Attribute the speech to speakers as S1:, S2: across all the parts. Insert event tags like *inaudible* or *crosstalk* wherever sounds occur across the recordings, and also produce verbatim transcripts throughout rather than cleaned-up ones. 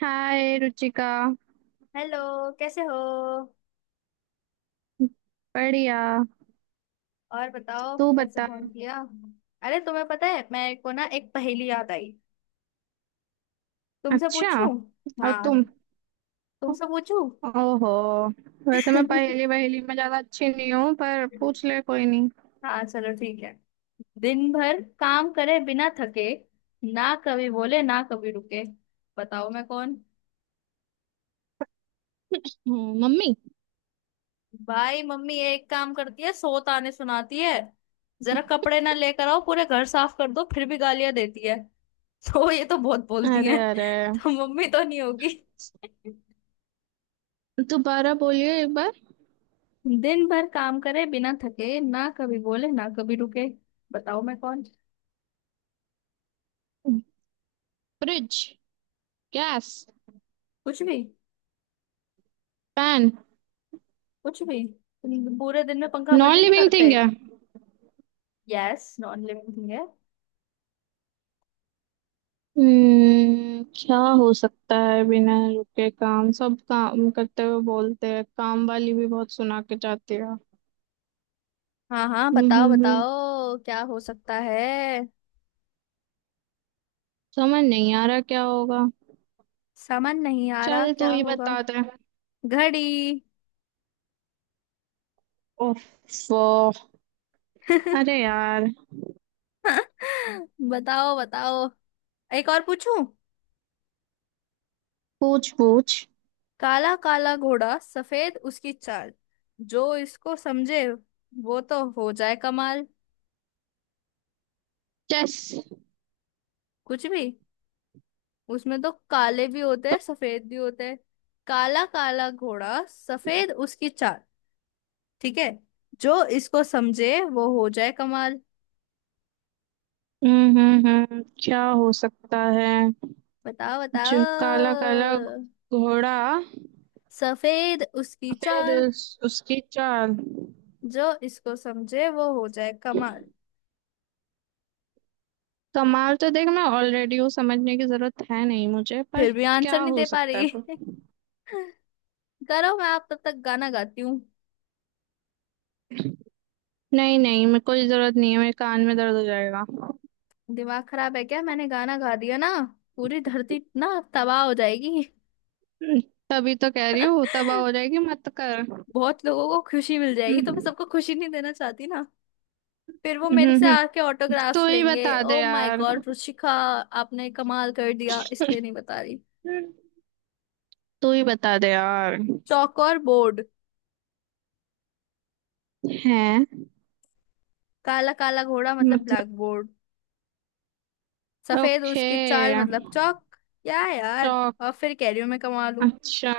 S1: हाय Ruchika.
S2: Hello. कैसे हो?
S1: बढ़िया।
S2: और बताओ
S1: तू
S2: कैसे
S1: बता।
S2: फोन किया? अरे तुम्हें पता है मेरे को ना, एक पहेली याद आई, तुमसे
S1: अच्छा।
S2: पूछूं?
S1: और तुम?
S2: हाँ, तुमसे पूछूं।
S1: ओहो। वैसे मैं पहेली
S2: *laughs*
S1: वहेली में ज्यादा अच्छी नहीं हूँ, पर पूछ ले, कोई नहीं।
S2: हाँ चलो ठीक है। दिन भर काम करे बिना थके, ना कभी बोले ना कभी रुके, बताओ मैं कौन?
S1: हम्म, मम्मी।
S2: भाई मम्मी एक काम करती है, सौ ताने सुनाती है। जरा कपड़े ना लेकर आओ, पूरे घर साफ कर दो, फिर भी गालियां देती है। *laughs* तो ये तो बहुत बोलती
S1: अरे
S2: है। *laughs*
S1: अरे,
S2: तो मम्मी तो नहीं होगी।
S1: दोबारा बोलिए एक बार।
S2: दिन भर काम करे बिना थके, ना कभी बोले ना कभी रुके, बताओ मैं कौन?
S1: फ्रिज। गैस।
S2: कुछ भी।
S1: पैन।
S2: कुछ भी। तुम पूरे दिन में पंखा बंद
S1: नॉन
S2: ही नहीं
S1: लिविंग
S2: करते।
S1: थिंग है।
S2: यस, नॉन लिविंग थिंग है।
S1: हम्म क्या हो सकता है बिना रुके काम, सब काम करते हुए बोलते हैं, काम वाली भी बहुत सुना के जाती
S2: हाँ हाँ, बताओ
S1: है।
S2: बताओ क्या हो सकता है।
S1: समझ नहीं आ रहा क्या होगा।
S2: समझ नहीं आ रहा
S1: चल तू
S2: क्या
S1: ही
S2: होगा।
S1: बता दे।
S2: घड़ी।
S1: ओफ। अरे यार।
S2: *laughs* बताओ बताओ। एक और पूछूं?
S1: पूछ पूछ।
S2: काला काला घोड़ा सफेद उसकी चाल, जो इसको समझे वो तो हो जाए कमाल।
S1: चेस।
S2: कुछ भी। उसमें तो काले भी होते हैं सफेद भी होते हैं। काला काला घोड़ा सफेद उसकी चाल, ठीक है, जो इसको समझे वो हो जाए कमाल।
S1: हम्म हम्म हम्म क्या हो सकता है?
S2: बताओ बताओ।
S1: जो काला काला घोड़ा,
S2: सफेद उसकी
S1: फिर
S2: चाल,
S1: उस, उसकी चाल।
S2: जो इसको समझे वो हो जाए कमाल।
S1: कमाल तो देख मैं ऑलरेडी हूँ, समझने की जरूरत है नहीं मुझे, पर
S2: फिर भी
S1: क्या
S2: आंसर नहीं
S1: हो
S2: दे पा
S1: सकता है?
S2: रही। *laughs* करो, मैं आप तब तक गाना गाती हूँ।
S1: नहीं नहीं, मेरे कोई जरूरत नहीं है, मेरे कान में दर्द हो जाएगा।
S2: दिमाग खराब है क्या, मैंने गाना गा दिया ना, पूरी धरती ना तबाह हो जाएगी।
S1: हम्म, तभी तो कह रही हूँ तबाह हो
S2: *laughs*
S1: जाएगी, मत कर।
S2: बहुत लोगों को खुशी मिल जाएगी, तो मैं
S1: हम्म,
S2: सबको खुशी नहीं देना चाहती ना। फिर वो
S1: हम्म,
S2: मेरे से
S1: हम्म।
S2: आके
S1: तू
S2: ऑटोग्राफ्स
S1: ही
S2: लेंगे,
S1: बता दे
S2: ओ माय
S1: यार।
S2: गॉड रुचिका। आपने कमाल कर दिया इसलिए नहीं बता रही।
S1: तू ही बता दे यार।
S2: चौक और बोर्ड।
S1: है?
S2: काला काला घोड़ा मतलब
S1: मतलब।
S2: ब्लैक बोर्ड, सफेद
S1: ओके।
S2: उसकी चाल मतलब चौक। क्या है यार,
S1: चौक।
S2: और फिर कैरियर में कमा लूं।
S1: अच्छा।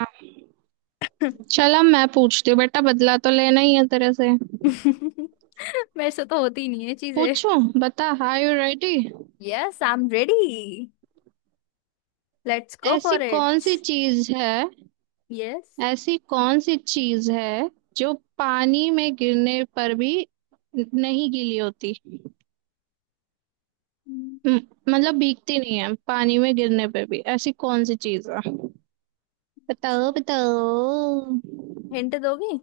S1: चलो मैं पूछती हूँ, बेटा बदला तो लेना ही है तेरे से।
S2: *laughs* मेरे से तो होती ही नहीं है चीजें।
S1: पूछूं? बता, hi you ready?
S2: Yes, I am ready. Let's go
S1: ऐसी
S2: फॉर
S1: कौन
S2: इट।
S1: सी चीज है,
S2: यस।
S1: ऐसी कौन सी चीज है जो पानी में गिरने पर भी नहीं गीली होती? म- मतलब भीगती नहीं है, पानी में गिरने पर भी ऐसी कौन सी चीज है? बताओ बताओ।
S2: हिंट दोगी?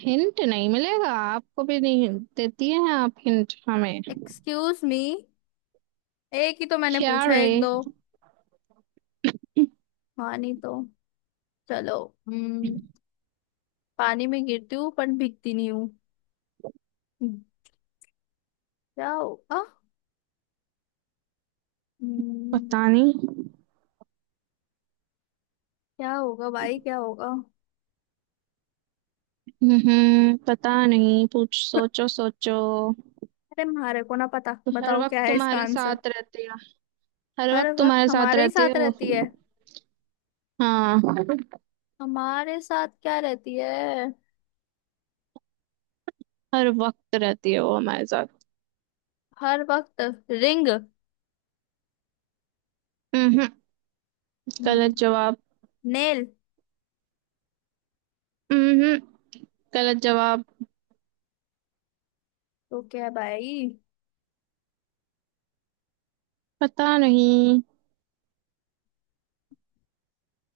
S1: हिंट नहीं मिलेगा आपको भी नहीं। देती हैं आप हिंट हमें?
S2: एक्सक्यूज मी, एक ही तो मैंने
S1: क्या
S2: पूछा है,
S1: रे।
S2: एक दो। हाँ नहीं तो। चलो। Hmm। पानी में गिरती हूँ पर भीगती नहीं हूँ, क्या होगा? हम्म,
S1: पता नहीं।
S2: क्या होगा भाई क्या होगा? *laughs*
S1: हम्म पता नहीं, पूछ, सोचो सोचो।
S2: अरे हमारे को ना पता,
S1: तो हर
S2: बताओ क्या
S1: वक्त
S2: है इसका
S1: तुम्हारे
S2: आंसर।
S1: साथ रहती है। हर
S2: हर
S1: वक्त
S2: वक्त
S1: तुम्हारे साथ
S2: हमारे ही
S1: रहती है
S2: साथ
S1: वो।
S2: रहती है?
S1: हाँ।
S2: हमारे साथ क्या रहती है?
S1: हर वक्त रहती है वो हमारे साथ।
S2: हर वक्त? रिंग।
S1: हम्म गलत जवाब।
S2: नेल।
S1: हम्म गलत जवाब।
S2: तो क्या है भाई,
S1: पता नहीं,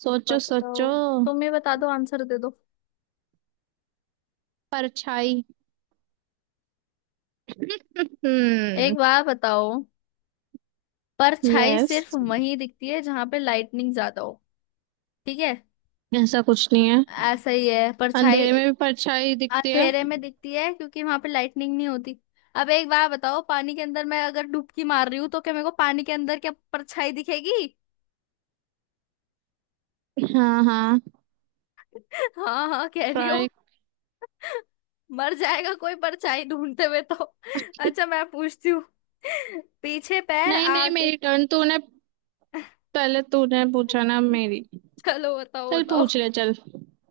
S1: सोचो
S2: बताओ,
S1: सोचो।
S2: तुम ही बता दो, आंसर दे दो।
S1: परछाई।
S2: एक
S1: हम्म
S2: बार बताओ। परछाई
S1: यस।
S2: सिर्फ वहीं दिखती है जहां पे लाइटनिंग ज्यादा हो। ठीक है।
S1: ऐसा कुछ नहीं है।
S2: ऐसा ही है परछाई।
S1: अंधेरे में भी परछाई दिखती है।
S2: अंधेरे में दिखती है क्योंकि वहां पे लाइटनिंग नहीं होती। अब एक बार बताओ, पानी के अंदर मैं अगर डुबकी मार रही हूँ, तो क्या मेरे को पानी के अंदर क्या परछाई दिखेगी?
S1: हाँ हाँ।
S2: *laughs* हाँ हाँ कह रही हो।
S1: ट्राई।
S2: *laughs* मर जाएगा कोई परछाई ढूंढते हुए तो। *laughs* अच्छा मैं पूछती हूँ। *laughs* पीछे पैर
S1: नहीं नहीं,
S2: आगे।
S1: मेरी टर्न, तूने पहले तूने पूछा ना,
S2: *laughs*
S1: मेरी।
S2: चलो बताओ
S1: चल
S2: बताओ।
S1: पूछ ले, चल।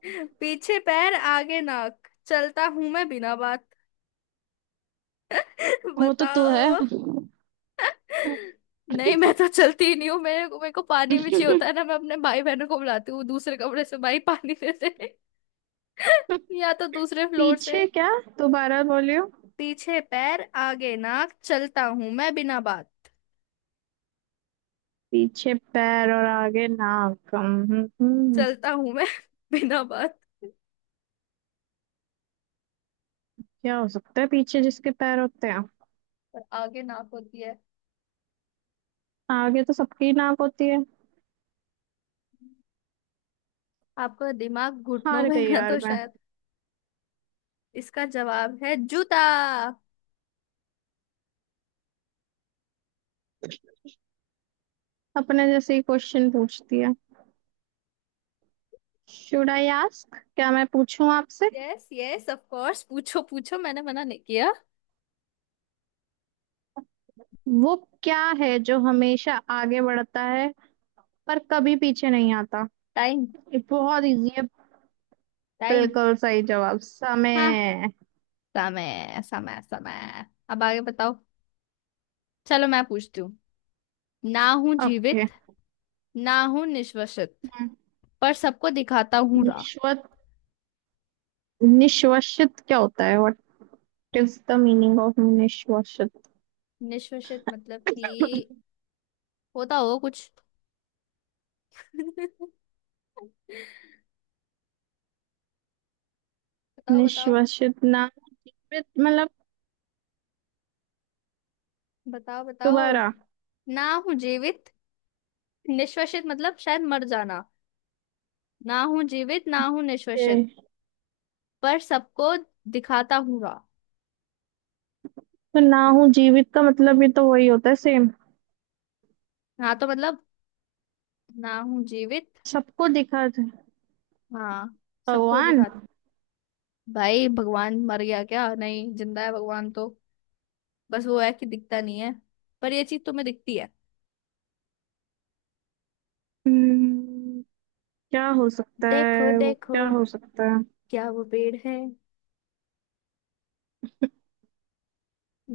S2: *laughs* पीछे पैर आगे नाक, चलता हूं मैं बिना बात। *laughs*
S1: वो तो तू है।
S2: बताओ। नहीं, मैं तो चलती ही नहीं हूँ, मेरे को मेरे को पानी भी चाहिए होता है ना, मैं अपने भाई बहनों को बुलाती हूँ दूसरे कमरे से, भाई पानी दे दे। *laughs* या तो दूसरे फ्लोर से।
S1: पीछे क्या? दोबारा बोलियो।
S2: पीछे पैर आगे नाक, चलता हूँ मैं बिना बात।
S1: पीछे पैर और आगे नाक। हम्म, हम्म, हम्म।
S2: चलता हूँ मैं *laughs* बिना बात।
S1: क्या हो सकता है, पीछे जिसके पैर होते हैं?
S2: पर आगे नाक होती है।
S1: आगे तो सबकी नाक होती है।
S2: आपका दिमाग घुटनों
S1: हार
S2: में
S1: गई
S2: है ना
S1: यार
S2: तो
S1: मैं।
S2: शायद। इसका जवाब है जूता।
S1: अपने जैसे ही क्वेश्चन पूछती है। शुड आई आस्क, क्या मैं पूछूं आपसे?
S2: यस यस, ऑफ कोर्स, पूछो पूछो, मैंने मना नहीं किया।
S1: वो क्या है जो हमेशा आगे बढ़ता है, पर कभी पीछे नहीं आता?
S2: टाइम।
S1: ये बहुत इजी है।
S2: टाइम।
S1: बिल्कुल सही जवाब,
S2: हाँ,
S1: समय।
S2: समय समय समय। अब आगे बताओ। चलो मैं पूछती हूँ। ना हूँ
S1: ओके।
S2: जीवित, ना हूँ निश्वसित, पर सबको दिखाता हूँ राह।
S1: निश्वत, निश्वसित क्या होता है? What is the meaning of निश्वसित?
S2: निश्वसित मतलब कि होता हो कुछ। *laughs* बताओ बताओ।
S1: निश्वसित ना, जीवित मतलब,
S2: बताओ बताओ।
S1: दोबारा।
S2: ना हूँ जीवित। निश्वसित मतलब शायद मर जाना। ना हूँ जीवित, ना हूँ निश्वसित,
S1: okay।
S2: पर सबको दिखाता हूँ राह।
S1: तो ना हूँ जीवित का मतलब भी तो वही होता है, सेम।
S2: हाँ तो मतलब ना हूँ जीवित।
S1: सबको दिखा था।
S2: हाँ। सबको
S1: भगवान।
S2: दिखा। भाई भगवान मर गया क्या? नहीं, जिंदा है भगवान तो, बस वो है कि दिखता नहीं है। पर ये चीज तुम्हें दिखती है।
S1: हम्म, क्या हो सकता
S2: देखो
S1: है वो,
S2: देखो,
S1: क्या हो सकता है?
S2: क्या वो पेड़ है?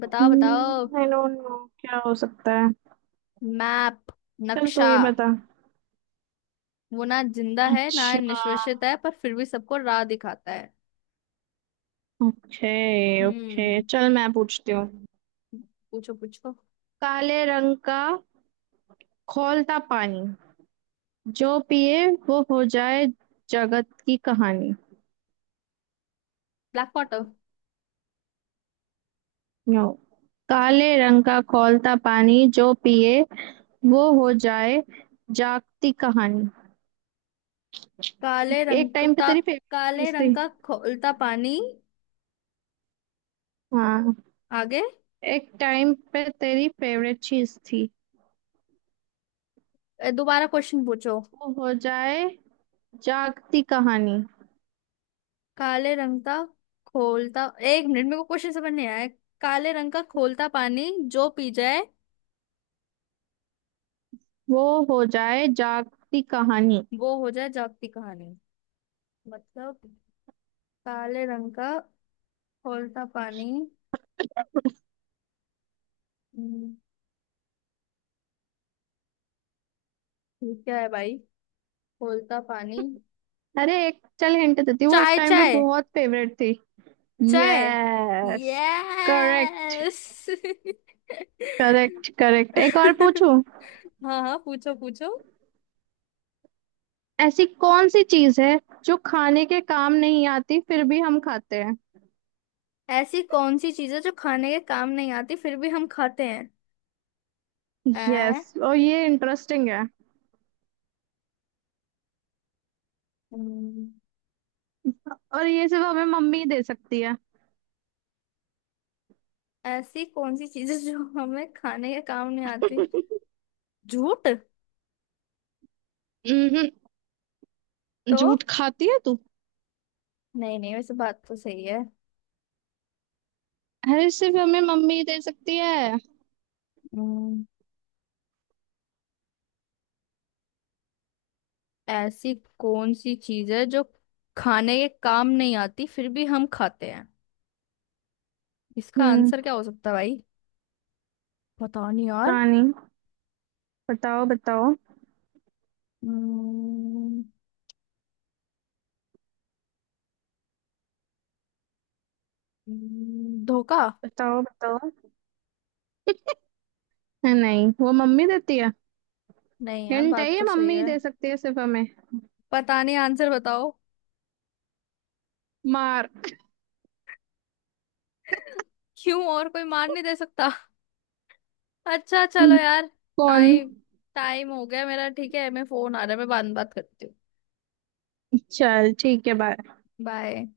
S2: बताओ बताओ।
S1: आई डोंट नो क्या हो सकता है।
S2: मैप।
S1: चल तू
S2: नक्शा।
S1: ये बता।
S2: वो ना जिंदा है ना
S1: अच्छा।
S2: निश्वसित है, पर फिर भी सबको राह दिखाता है।
S1: ओके। ओके,
S2: हम्म।
S1: चल मैं पूछती हूँ।
S2: पूछो पूछो।
S1: काले रंग का खौलता पानी, जो पिए वो हो जाए जगत की कहानी।
S2: Black water.
S1: नो। काले रंग का खौलता पानी, जो पिए वो हो जाए जागती कहानी।
S2: काले
S1: एक
S2: रंग
S1: टाइम पे
S2: का।
S1: तेरी फेवरेट
S2: काले
S1: चीज
S2: रंग
S1: थी।
S2: का खोलता पानी।
S1: हाँ।
S2: आगे?
S1: एक टाइम पे तेरी फेवरेट चीज थी।
S2: ए, दोबारा क्वेश्चन पूछो।
S1: वो हो जाए जागती कहानी।
S2: काले रंग का खोलता। एक मिनट, मेरे को क्वेश्चन समझ नहीं आया। काले रंग का खोलता पानी, जो पी जाए
S1: वो हो जाए जागती कहानी।
S2: वो हो जाए जागती कहानी। मतलब काले रंग का खौलता पानी, हम्म, ये क्या है भाई, खौलता पानी।
S1: अरे एक चल हिंट देती हूँ, वो एक
S2: चाय
S1: टाइम पे
S2: चाय।
S1: बहुत फेवरेट थी।
S2: चाय।
S1: Yes. Correct.
S2: Yes. *laughs*
S1: Correct correct, एक और पूछूं?
S2: हाँ हाँ, पूछो पूछो।
S1: ऐसी कौन सी चीज है जो खाने के काम नहीं आती, फिर भी हम खाते हैं?
S2: ऐसी कौन सी चीजें जो खाने के काम नहीं आती फिर भी हम खाते हैं।
S1: यस,
S2: ऐ।
S1: और ये इंटरेस्टिंग है।
S2: हम्म,
S1: और ये सिर्फ हमें मम्मी ही दे सकती है।
S2: ऐसी कौन सी चीजें जो हमें खाने के काम नहीं आती। झूठ।
S1: हम्म
S2: तो?
S1: झूठ खाती है तू?
S2: नहीं नहीं, वैसे बात तो सही है।
S1: अरे सिर्फ हमें मम्मी ही दे सकती है।
S2: हम्म, ऐसी कौन सी चीज है जो खाने के काम नहीं आती फिर भी हम खाते हैं, इसका
S1: हम्म
S2: आंसर क्या हो सकता है भाई? पता नहीं यार।
S1: कहानी? बताओ बताओ।
S2: हम्म, हम्म, धोखा।
S1: बताओ बताओ, नहीं वो मम्मी देती है।
S2: नहीं यार,
S1: हिंट है
S2: बात
S1: ये,
S2: तो सही
S1: मम्मी ही
S2: है।
S1: दे सकती है सिर्फ हमें।
S2: पता नहीं, आंसर बताओ।
S1: मार।
S2: *laughs* क्यों और कोई मान नहीं दे सकता? अच्छा चलो यार।
S1: कौन?
S2: टाइम। टाइम हो गया मेरा, ठीक है, मैं फोन आ रहा है, मैं बाद में बात करती हूँ।
S1: चल ठीक है, बाय।
S2: बाय।